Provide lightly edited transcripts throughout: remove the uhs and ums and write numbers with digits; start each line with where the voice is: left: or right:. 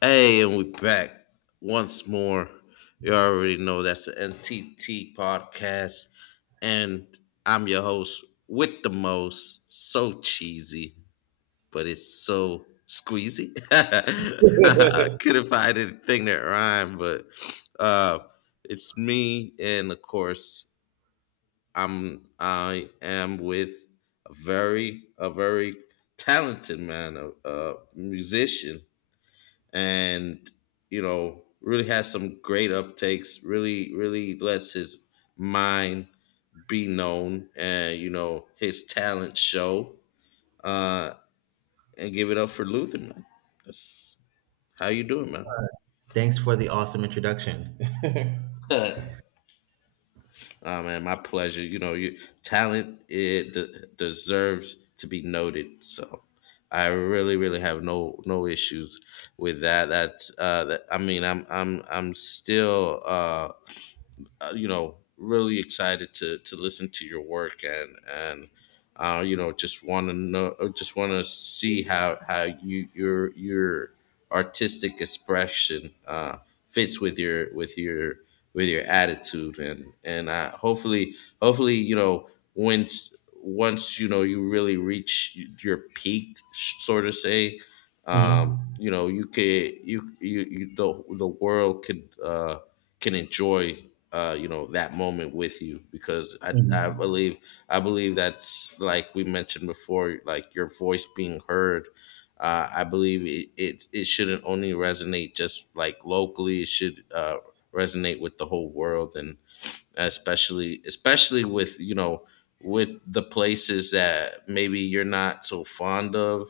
left: Hey, and we're back once more. You already know that's the NTT podcast, and I'm your host with the most. So cheesy, but it's so squeezy. I Couldn't find anything that rhymed, but uh, it's me, and of course, I am with a very talented man, a musician and really has some great uptakes, really really lets his mind be known, and you know his talent show uh and give it up for Luther, man. That's how you doing, man?
right: Thanks for the awesome introduction.
left: Oh, man, my pleasure. You know your talent, deserves to be noted, so I really really have no issues with that. I mean, I'm still you know, really excited to listen to your work, and you know, just want to know, just want to see how you your artistic expression fits with your attitude and hopefully hopefully, you know, once once, you know, you really reach your peak, sort of say,
right: Mhm.
left: you know, you the world could can enjoy you know, that moment with you, because I
right: Mhm.
left: believe, I believe, that's like we mentioned before, like your voice being heard. I believe it shouldn't only resonate just like locally; it should resonate with the whole world. And especially with, you know, with the places that maybe you're not so fond of,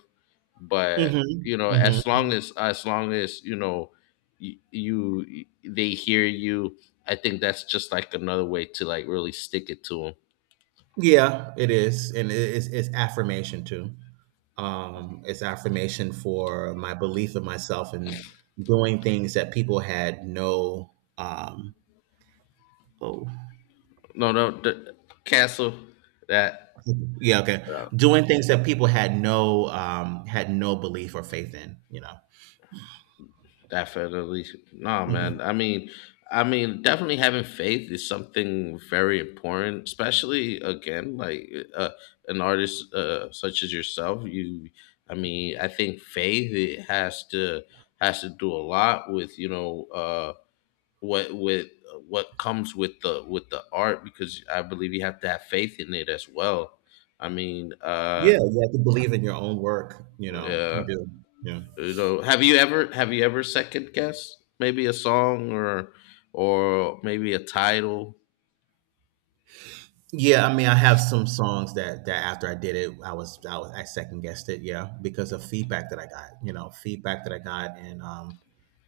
left: but
right: Mhm.
left: you know,
right: Mhm.
left: as long as you know, you they hear you, I think that's just like another way to like really stick it to them.
right: Yeah, it is, and it's affirmation too. It's affirmation for my belief in myself and doing things that people had no. Oh,
left: No no d- Cancel that.
right: yeah, okay. Doing things that people had no belief or faith in.
left: Definitely. No,
right: Hmm.
left: man. I mean, definitely having faith is something very important, especially again, like an artist such as yourself. I mean, I think faith, it has to do a lot with, you know, what with what comes with the art, because I believe you have to have faith in it as well. I mean,
right: Yeah, you have to believe in your own work. You know, you
left: uh,
right: do. Yeah.
left: you know, have you ever second guessed maybe a song or maybe a title?
right: Yeah, I mean, I have some songs that after I did it, I second guessed it, yeah, because of feedback that I got, feedback that I got and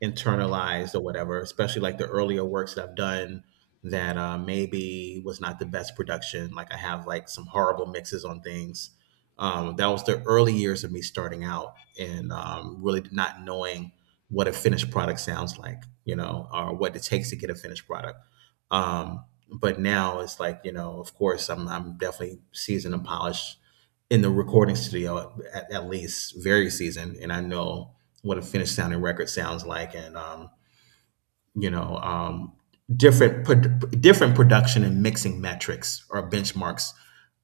right: internalized or whatever. Especially like the earlier works that I've done that maybe was not the best production. Like I have like some horrible mixes on things. That was the early years of me starting out and really not knowing what a finished product sounds like, you know, or what it takes to get a finished product. Um, but now it's like of course I'm definitely seasoned and polished in the recording studio at least very seasoned, and I know what a finished sounding record sounds like, and you know um, different production and mixing metrics or benchmarks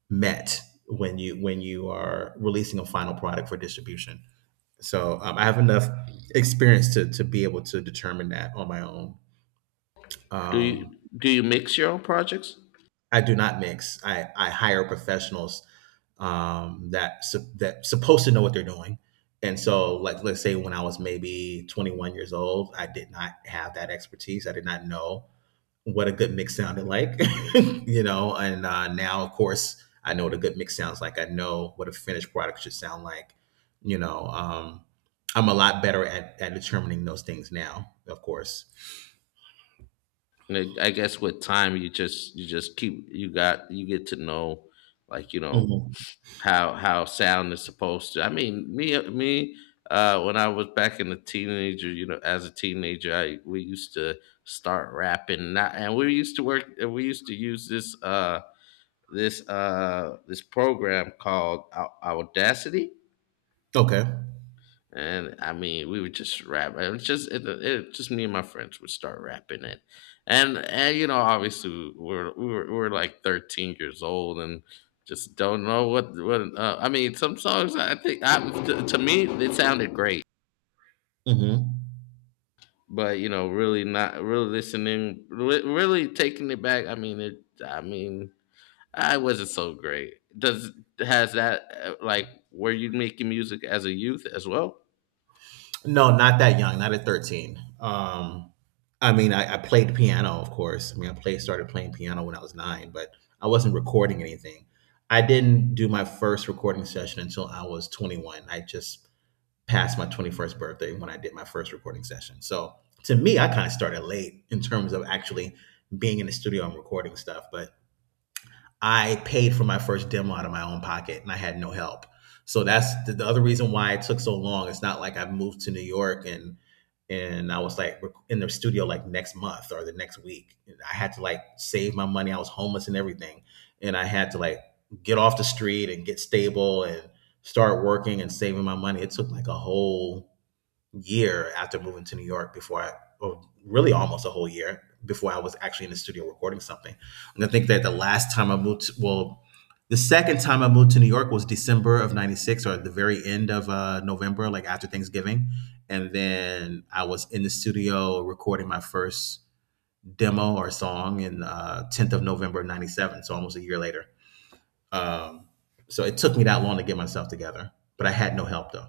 right: met when you are releasing a final product for distribution. So I have enough experience to be able to determine that on my own.
left: do you
right: um,
left: do you mix your own projects?
right: I do not mix. I hire professionals, that supposed to know what they're doing. And so, like, let's say when I was maybe 21 years old, I did not have that expertise. I did not know what a good mix sounded like, you know. And now, of course, I know what a good mix sounds like. I know what a finished product should sound like, you know. Um, I'm a lot better at determining those things now, of course.
left: Like, I guess with time you just keep you got you get to know, like, you know,
right: Hmm.
left: how sound is supposed to. I mean, me me when I was back in the teenager, you know, as a teenager, I we used to start rapping, and we used to work, and we used to use this this program called Audacity,
right: Okay.
left: and I mean we would just rap. It was just it, it just me and my friends would start rapping it, and you know obviously we were like 13 years old and just don't know what I mean. Some songs I think to me they sounded great,
right: Hmm.
left: but you know, really not really listening, really taking it back. I mean it. I mean I wasn't so great. Does, has that like, were you making music as a youth as well?
right: No, not that young, not at 13. I mean, I played piano, of course. I mean, I played started playing piano when I was 9, but I wasn't recording anything. I didn't do my first recording session until I was 21. I just passed my 21st birthday when I did my first recording session. So to me, I kind of started late in terms of actually being in the studio and recording stuff. But I paid for my first demo out of my own pocket, and I had no help. So that's the other reason why it took so long. It's not like I moved to New York and I was like in the studio like next month or the next week. I had to like save my money. I was homeless and everything, and I had to like get off the street and get stable and start working and saving my money. It took like a whole year after moving to New York before I, or really almost a whole year before I was actually in the studio recording something. And I think that the last time I moved, to, well, the second time I moved to New York was December of '96, or at the very end of November, like after Thanksgiving. And then I was in the studio recording my first demo or song in 10th of November of '97. So almost a year later. Um, so it took me that long to get myself together, but I had no help though.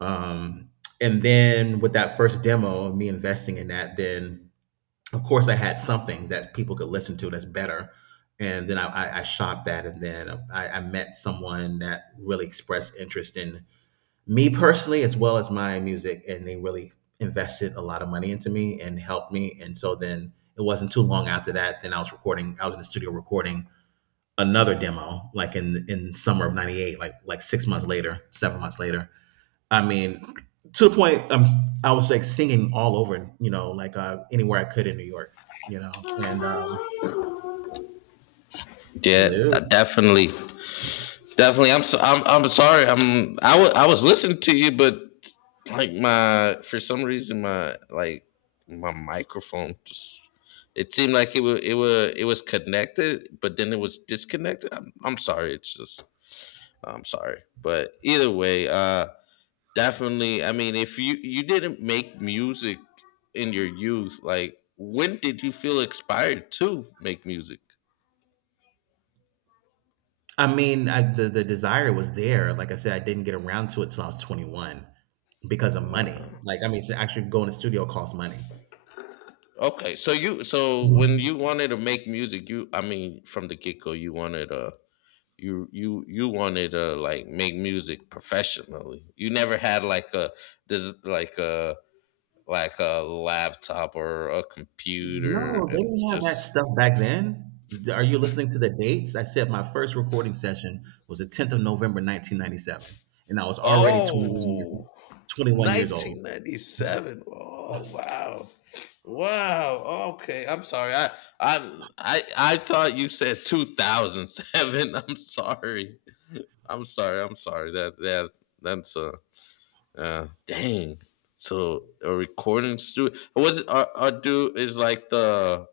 right: Um, and then with that first demo, me investing in that, then of course I had something that people could listen to that's better. And then I shot that, and then I met someone that really expressed interest in me personally as well as my music, and they really invested a lot of money into me and helped me. And so then it wasn't too long after that. Then I was recording. I was in the studio recording another demo, like in summer of '98, like 6 months later, 7 months later. I mean, to the point, I was like singing all over, you know, like anywhere I could in New York. And
left: Yeah,
right: hello,
left: definitely, definitely. I'm sorry. I was listening to you, but like my, for some reason, my like my microphone just, it seemed like it was connected, but then it was disconnected. I'm sorry. It's just, I'm sorry, but either way. Definitely. I mean, if you didn't make music in your youth, like when did you feel inspired to make music?
right: I mean, I, the desire was there. Like I said, I didn't get around to it till I was 21 because of money.
left: Wow.
right: Like, I mean, to actually go in the studio costs money.
left: Okay, so you so
right: No,
left: when you wanted to make music, you, I mean, from the get go, you wanted you you wanted to like make music professionally. You never had like a like a laptop or a
right: they
left: computer and
right: didn't have that
left: just.
right: stuff back then. Are you listening to the dates? I said my first recording session was the 10th of November, 1997, and I was already 21 years,
left: Oh,
right: 21 years old.
left: 1997. Oh, wow. Wow. Okay. I'm sorry. I thought you said 2007. I'm sorry. I'm sorry. I'm sorry. That that's a dang. So a recording studio, was it, are, do is like the,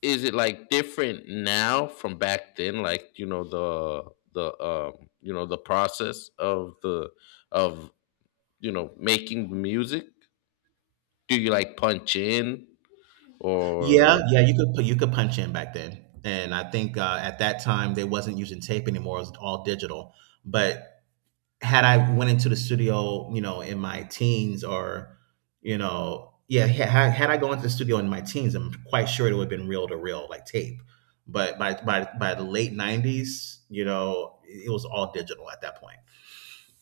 left: is it like different now from back then, like, you know, the you know, the process of the of you know, making music, do you like punch in
right: Yeah,
left: or.
right: yeah, you could pu- you could punch in back then, and I think at that time they wasn't using tape anymore; it was all digital. But had I went into the studio, in my teens, or yeah, had I gone into the studio in my teens, I'm quite sure it would have been reel to reel, like tape. But by the late '90s, you know, it was all digital at that point,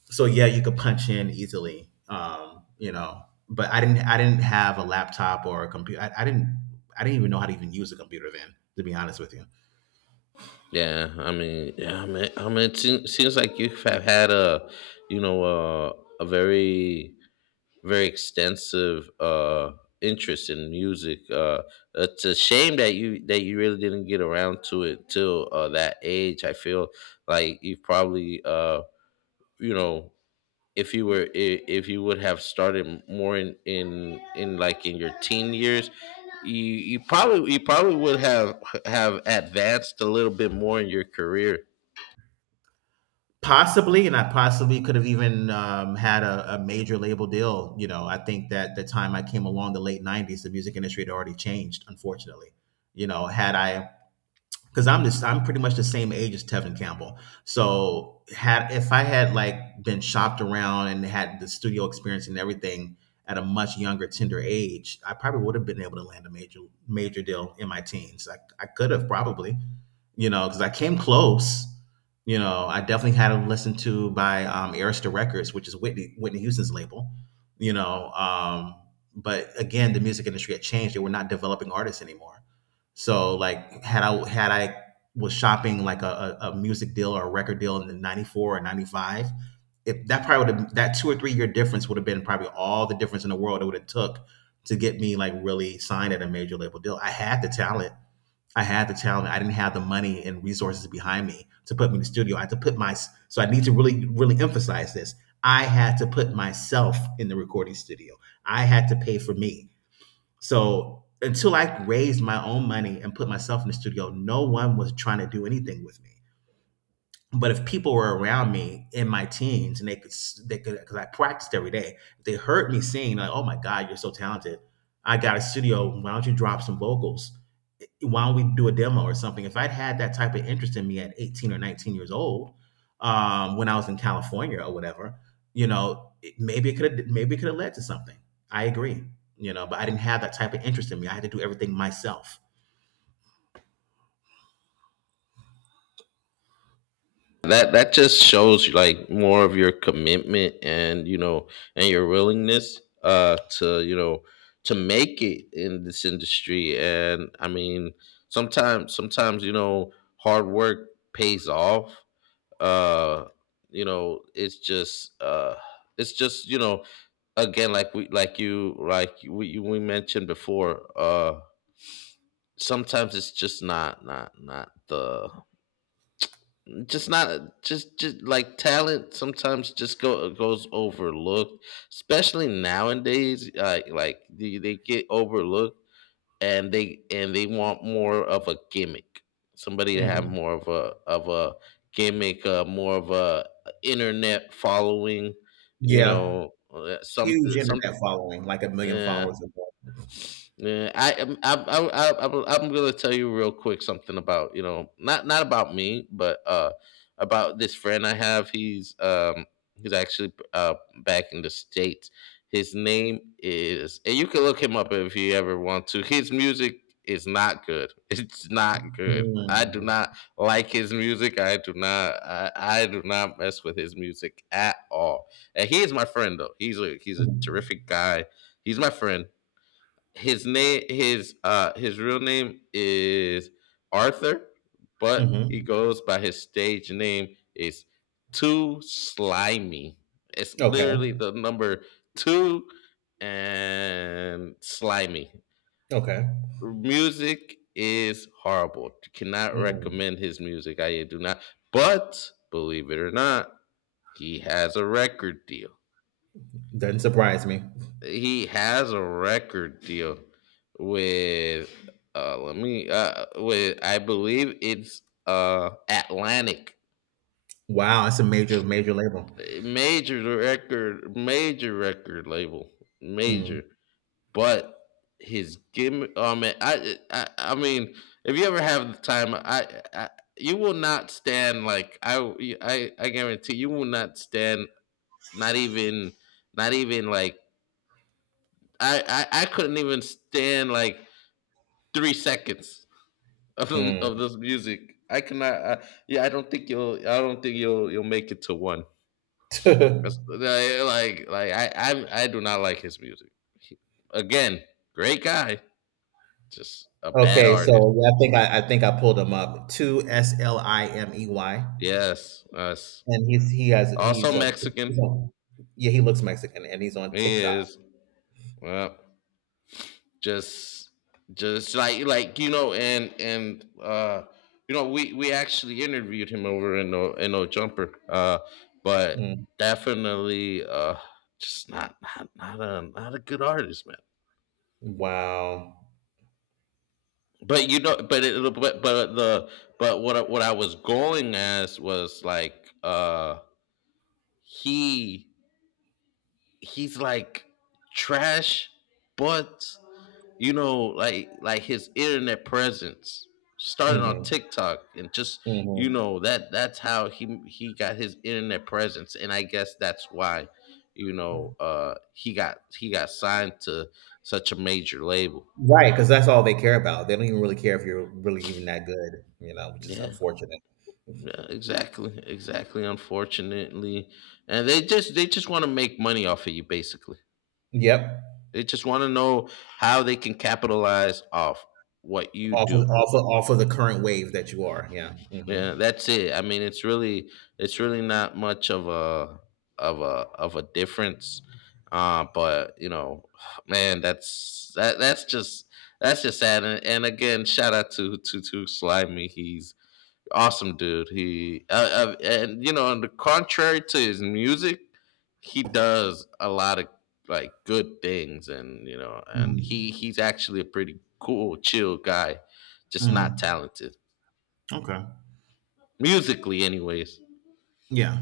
right: so yeah, you could punch in easily. But I didn't have a laptop or a computer. I didn't even know how to even use a computer then, to be honest with you.
left: Yeah, I mean, I mean it seems like you have had a, you know, a very extensive interest in music. It's a shame that you really didn't get around to it till that age. I feel like you've probably you know, if if you would have started more in like in your teen years, you you probably would have advanced a little bit more in your career.
right: Possibly, and I possibly could have even had a major label deal. You know, I think that the time I came along, the late '90s, the music industry had already changed. Unfortunately, you know, had I because I'm pretty much the same age as Tevin Campbell. So had if I had like been shopped around and had the studio experience and everything at a much younger, tender age, I probably would have been able to land a major major deal in my teens. I could have probably, you know, because I came close. You know, I definitely had them listened to by Arista Records, which is Whitney Houston's label. You know, um, but again, the music industry had changed. They were not developing artists anymore, so like had I was shopping like a music deal or a record deal in the '94 or '95, if that probably would have that 2 or 3 year difference would have been probably all the difference in the world it would have took to get me like really signed at a major label deal. I had the talent. I had the talent. I didn't have the money and resources behind me to put me in the studio. I had to put my. So I need to really really emphasize this. I had to put myself in the recording studio. I had to pay for me. So until I raised my own money and put myself in the studio, no one was trying to do anything with me. But if people were around me in my teens and they could, because I practiced every day, if they heard me sing, like, oh my God, you're so talented. I got a studio. Why don't you drop some vocals? Why don't we do a demo or something? If I'd had that type of interest in me at 18 or 19 years old, when I was in California or whatever, you know, it- maybe it could have, maybe it could have led to something. I agree, but I didn't have that type of interest in me. I had to do everything myself.
left: That that just shows like more of your commitment and, you know, and your willingness to, you know, to make it in this industry. And I mean, sometimes, sometimes, you know, hard work pays off. uh you know, it's just you know, again, like we like you like we mentioned before, sometimes it's just not the, just not, just just like talent sometimes just go goes overlooked, especially nowadays, like they get overlooked, and they, and they want more of a gimmick, somebody to have
right: Mhm.
left: more of a gimmick, more of a internet following, you
right: Yeah.
left: know,
right: Huge
left: some.
right: internet following, like a million
left: Yeah.
right: followers.
left: Yeah, I, am- I, I'm gonna tell you real quick something about, you know, not not about me, but about this friend I have. He's um, he's actually back in the states. His name is, and you can look him up if you ever want to. His music is not good. It's not good. I do
right: Mm.
left: not like his music. I do not. I do not mess with his music at all. And he is my friend though. He's a
right: Mhm.
left: terrific guy. He's my friend. His real name is Arthur, but he
right: Mhm.
left: goes by, his stage name is Too Slimy. It's
right: Okay.
left: literally the number two and Slimy.
right: Okay.
left: Music is horrible. Cannot
right: Mm.
left: recommend his music. I do not. But believe it or not, he has a record deal.
right: Doesn't surprise me.
left: He has a record deal with, let me with, I believe it's Atlantic,
right: Wow, it's a major, major label.
left: major record, major record label,
right: Mhm.
left: major. But his gimmick, oh man, I mean, if you ever have the time, I, you will not stand, like, I guarantee you will not stand, not even, not even like, I couldn't even stand like 3 seconds of
right: Mm.
left: this music. I cannot. I, yeah, I don't think you'll, I don't think you'll make it to one. That's like, I do not like his music. Again, great guy, just a bad
right: Okay,
left: artist.
right: so yeah, I think I pulled him up. Two Slimey,
left: Yes, us.
right: and he's he has
left: Also Mexican.
right: he's on Yeah, he looks Mexican, and he's on
left: He
right: TikTok.
left: is. Well, just just like, you know, and you know, we actually interviewed him over in, no, in No Jumper, but
right: Mm.
left: definitely just not a, not a good artist, man.
right: Wow.
left: But you know, but it, but the, but what I was going as was like, he, he's like trash, but you know, like his internet presence started on
right: Mm.
left: TikTok and just, you
right: Mhm,
left: know, that that's how he got his internet presence, and I guess that's why, you know,
right: mhm.
left: he got, he got signed to such a major label.
right: Because that's all they care about. They don't even really care if you're really even that good, you know, which is
left: Yeah.
right: unfortunate.
left: Yeah, exactly. Exactly, unfortunately. And they just, they just want to make money off of you, basically.
right: Yep.
left: They just want to know how they can capitalize off what you
right: Off of
left: do.
right: off of off of the current wave that you are, yeah. Mhm.
left: Yeah, that's it. I mean, it's really, it's really not much of a, of a, of a difference. But you know, man, that's, that that's just, that's just sad. And again, shout out to Slimy. He's awesome, dude. He and you know, on the contrary to his music, he does a lot of like good things, and you know, and
right: Mhm,
left: he's actually a pretty cool, chill guy, just not
right: mhm.
left: talented
right: Okay.
left: musically, anyways.
right: Yeah.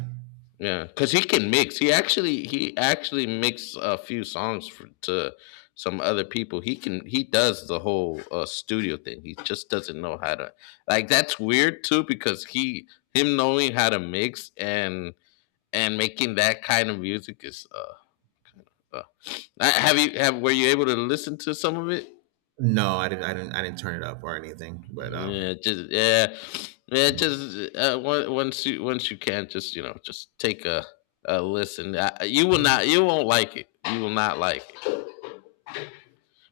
left: Yeah, because he can mix. He actually, he actually makes a few songs for, to some other people. He does the whole studio thing. He just doesn't know how to, like. That's weird too, because he him knowing how to mix and making that kind of music is. Uh, have you, have, were you able to listen to some of it?
right: No, I didn't I didn't turn it up or anything, but,
left: Yeah, just yeah, yeah. Just once you, once you can, just you know, just take a listen. You will not, you won't like it. You will not like it.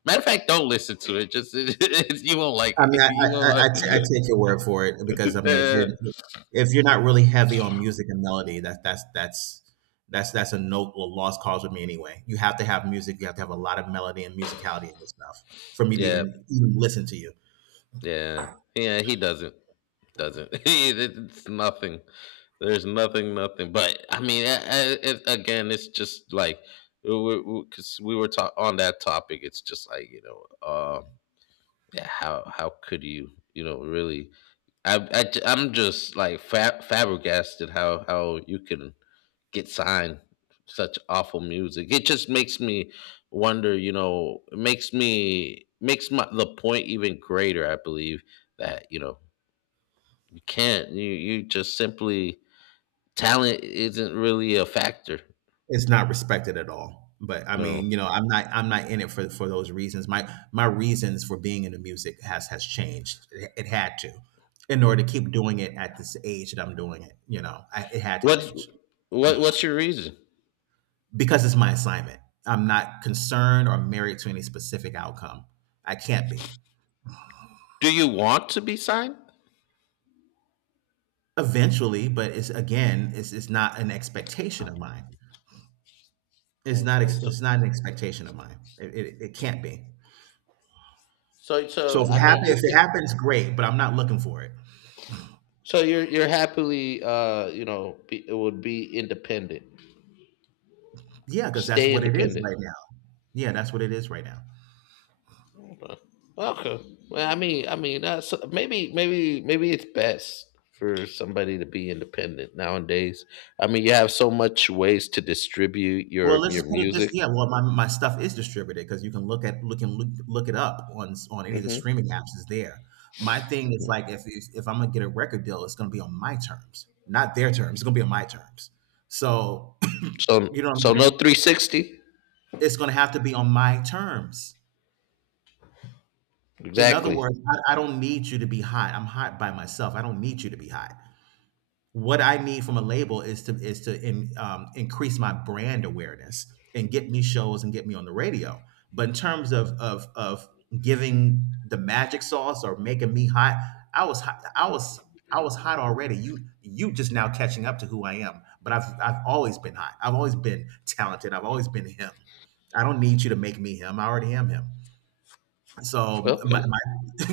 left: Matter of fact, don't listen to it. Just, it's you won't like
right: I mean,
left: it.
right: I I
left: You won't
right: I, I t- I
left: like.
right: take your word for it because, I mean, if
left: Yeah,
right: you're not really heavy on music and melody, that's a no a lost cause with me anyway. You have to have music. You have to have a lot of melody and musicality in this stuff for me to
left: yeah,
right: even listen to you.
left: yeah, yeah. He doesn't. It's nothing. There's nothing, nothing. But I mean, again, it's just like because we 'cause we were on that topic. It's just like. Yeah, how could you you know really, I'm just like flabbergasted how you can get signed such awful music. It just makes me wonder, you know, it makes me makes my, the point even greater. I believe that you can't you you just simply talent isn't really a factor.
right: It's not respected at all. But I
left: No,
right: mean, I'm not in it for those reasons. My reasons for being into music has changed. It had to, in order to keep doing it at this age that I'm doing it. You know, it had to
left: what's
right: change.
left: what's your reason?
right: Because it's my assignment. I'm not concerned or married to any specific outcome. I can't be
left: Do you want to be signed?
right: eventually, but it's, again, it's not an expectation of mine.
left: Okay, so
right: It's not an expectation of mine. It can't be.
left: so
right: So
left: so I mean, you
right: if it
left: can.
right: happens, great. But I'm not looking for it.
left: So you're happily, it would be independent.
right: Yeah, because that's
left: Stay
right: what it is
left: independent.
right: right now. Yeah, that's what it is right now.
left: Okay. Well, so maybe it's best for somebody to be independent nowadays. I mean, you have so much ways to distribute
right: Well,
left: your
right: let's
left: your
right: just put it this.
left: music.
right: Yeah, well, my stuff is distributed because you can look at look and look, look it up on on any of the
left: Hmm.
right: streaming apps is there. My thing is like if I'm gonna get a record deal, it's gonna be on my terms, not their terms. It's gonna be on my terms. So
left: So,
right: you know what I'm
left: so no
right: saying?
left: 360.
right: It's gonna have to be on my terms. In other
left: Exactly.
right: words, I don't need you to be hot. I'm hot by myself. I don't need you to be hot. What I need from a label is to increase my brand awareness and get me shows and get me on the radio. But in terms of giving the magic sauce or making me hot, I was hot, I was hot already. You just now catching up to who I am. But I've always been hot. I've always been talented. I've always been him. I don't need you to make me him. I already am him. So
left: Okay.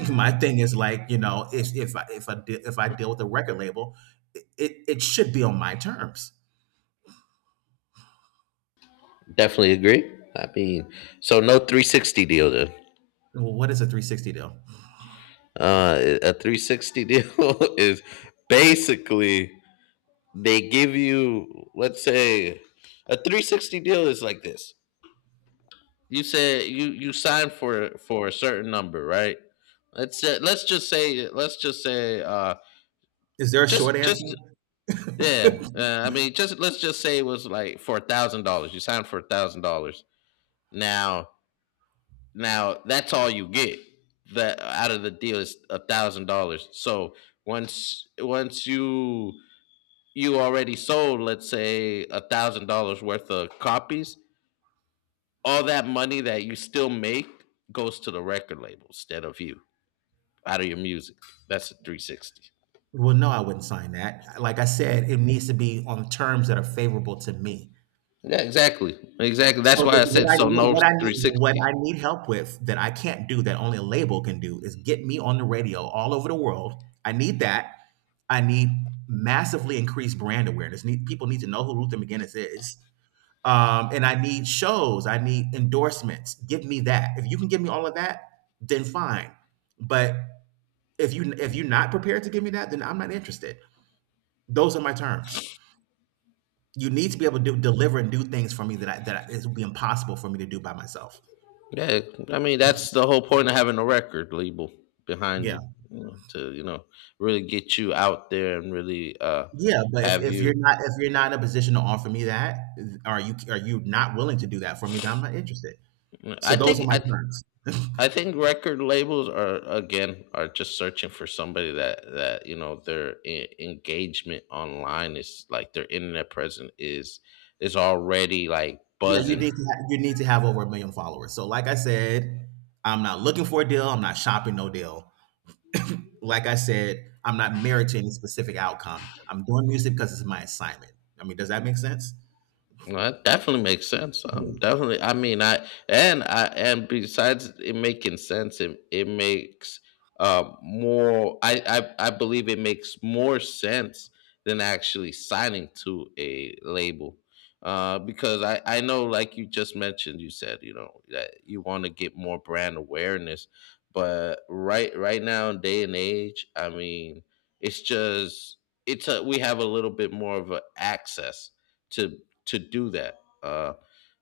right: my thing is like, you know, if I deal with a record label, it should be on my terms.
left: Definitely agree. I mean, so no 360 deal then.
right: Well, what is a 360 deal?
left: A 360 deal is basically they give you, let's say, a 360 deal is like this. You say you sign for a certain number, right? let's say, let's just say let's just say
right: Is there a short answer?
left: just yeah, I mean, just, let's just say it was like for $1,000. You signed for $1,000. Now now that's all you get. That, out of the deal, is $1,000. So once you already sold, let's say, $1,000 worth of copies, all that money that you still make goes to the record label instead of you, out of your music. That's a 360.
right: Well, no, I wouldn't sign that. Like I said, it needs to be on terms that are favorable to me.
left: Yeah, exactly. Exactly. That's
right: So the,
left: why I said, so no
right: what
left: 360.
right: I need help with that I can't do, that only a label can do, is get me on the radio all over the world. I need that. I need massively increased brand awareness. Need people, need to know who Luther McGinnis is. And I need shows. I need endorsements. Give me that. If you can give me all of that, then fine. But if you're not prepared to give me that, then I'm not interested. Those are my terms. You need to be able to deliver and do things for me that would be impossible for me to do by myself.
left: Yeah, I mean, that's the whole point of having a record label behind
right: Yeah.
left: you, you know, to really get you out there and really,
right: Yeah, but
left: have you —
right: if you're not in a position to offer me that, are you not willing to do that for me, then I'm not interested. So
left: I
right: those are
left: think
right: my
left: I
right: terms.
left: I think record labels are, again, are just searching for somebody that that you know, their engagement online is like, their internet presence is already like
right: Yeah, you
left: buzzing.
right: need to you need to have over a million followers. So like I said, I'm not looking for a deal. I'm not shopping no deal. Like I said, I'm not married to any specific outcome. I'm doing music because it's my assignment. I mean, does that make sense?
left: No, that definitely makes sense.
right: Yeah.
left: Definitely. I mean, I and besides it making sense, it makes, more. I believe it makes more sense than actually signing to a label, because I know, like you just mentioned. You said, you know, that you want to get more brand awareness, but right now, day and age, I mean, it's just it's a, we have a little bit more of a access to to do that.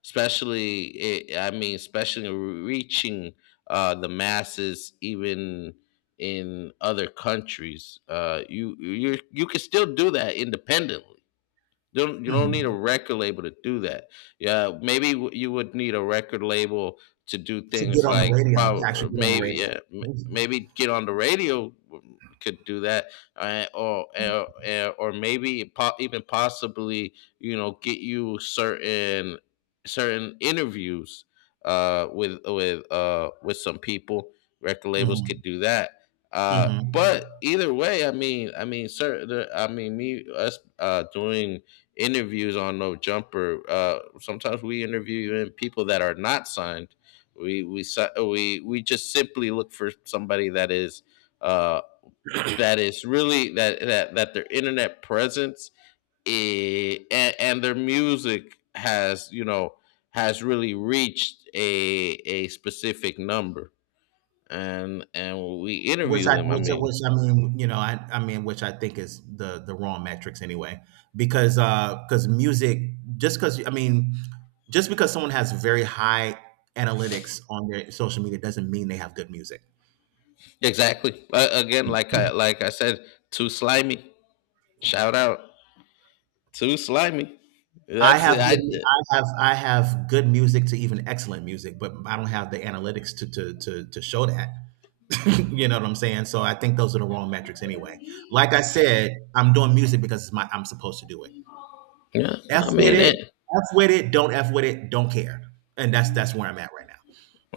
left: Especially, it, I mean, especially reaching, the masses, even in other countries. You can still do that independently. You don't need a
right: Mhm.
left: record label to do that. Yeah, you would need a record label to do
right: To get
left: things
right: on the
left: like,
right: radio, to
left: probably,
right: actually get on the
left: maybe,
right: radio.
left: yeah, maybe get on the radio. Could do that, or maybe even possibly, get you certain interviews, with some people. Record labels could do that.
right: Hmm,
left: Uh,
right: hmm.
left: but either way, I mean, certain, I mean, me us, doing interviews on No Jumper. Sometimes we interview even people that are not signed. We si- we just simply look for somebody that is, uh, that is really, that that that their internet presence, and their music has, you know, has really reached a specific number, and we
right: Which
left: interview
right: I,
left: them. I
right: which, I-
left: mean,
right: which I mean, you know, I mean, which I think is the wrong metrics anyway, because music, just because I mean, just because someone has very high analytics on their social media doesn't mean they have good music.
left: exactly. Again, like I said, too slimy. Shout out. Too slimy. That's it. I
right: I have good music to even excellent music, but I don't have the analytics to show that. You know what I'm saying? So I think those are the wrong metrics anyway. Like I said, I'm doing music because I'm supposed to do it.
left: Yeah.
right: F
left: I
right: with
left: mean
right: it.
left: it.
right: F with it. Don't F with it. Don't care. And that's where I'm at right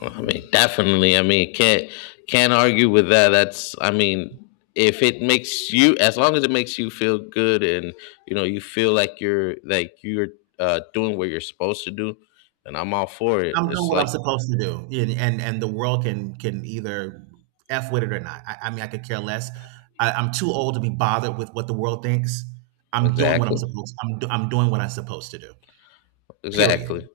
left: I mean, definitely. I mean, can't argue with that. That's — I mean, if it makes you as long as it makes you feel good, and you know, you feel like you're doing what you're supposed to do, then I'm all for it.
right: I'm doing
left: It's
right: what I'm
left: like,
right: supposed to do, and and the world can either f with it or not. I mean, I could care less. I'm too old to be bothered with what the world thinks. I'm doing what I'm
left: exactly,
right: supposed. I'm doing what I'm supposed to do.
left: exactly.
right: Period.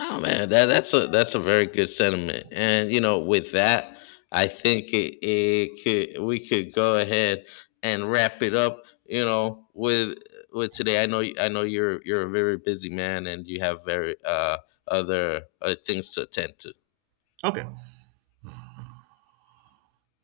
left: Oh man, that's a very good sentiment. And, you know, with that, I think it, it could we could go ahead and wrap it up. You know, with today, I know you're a very busy man, and you have very other things to attend to.
right: Okay.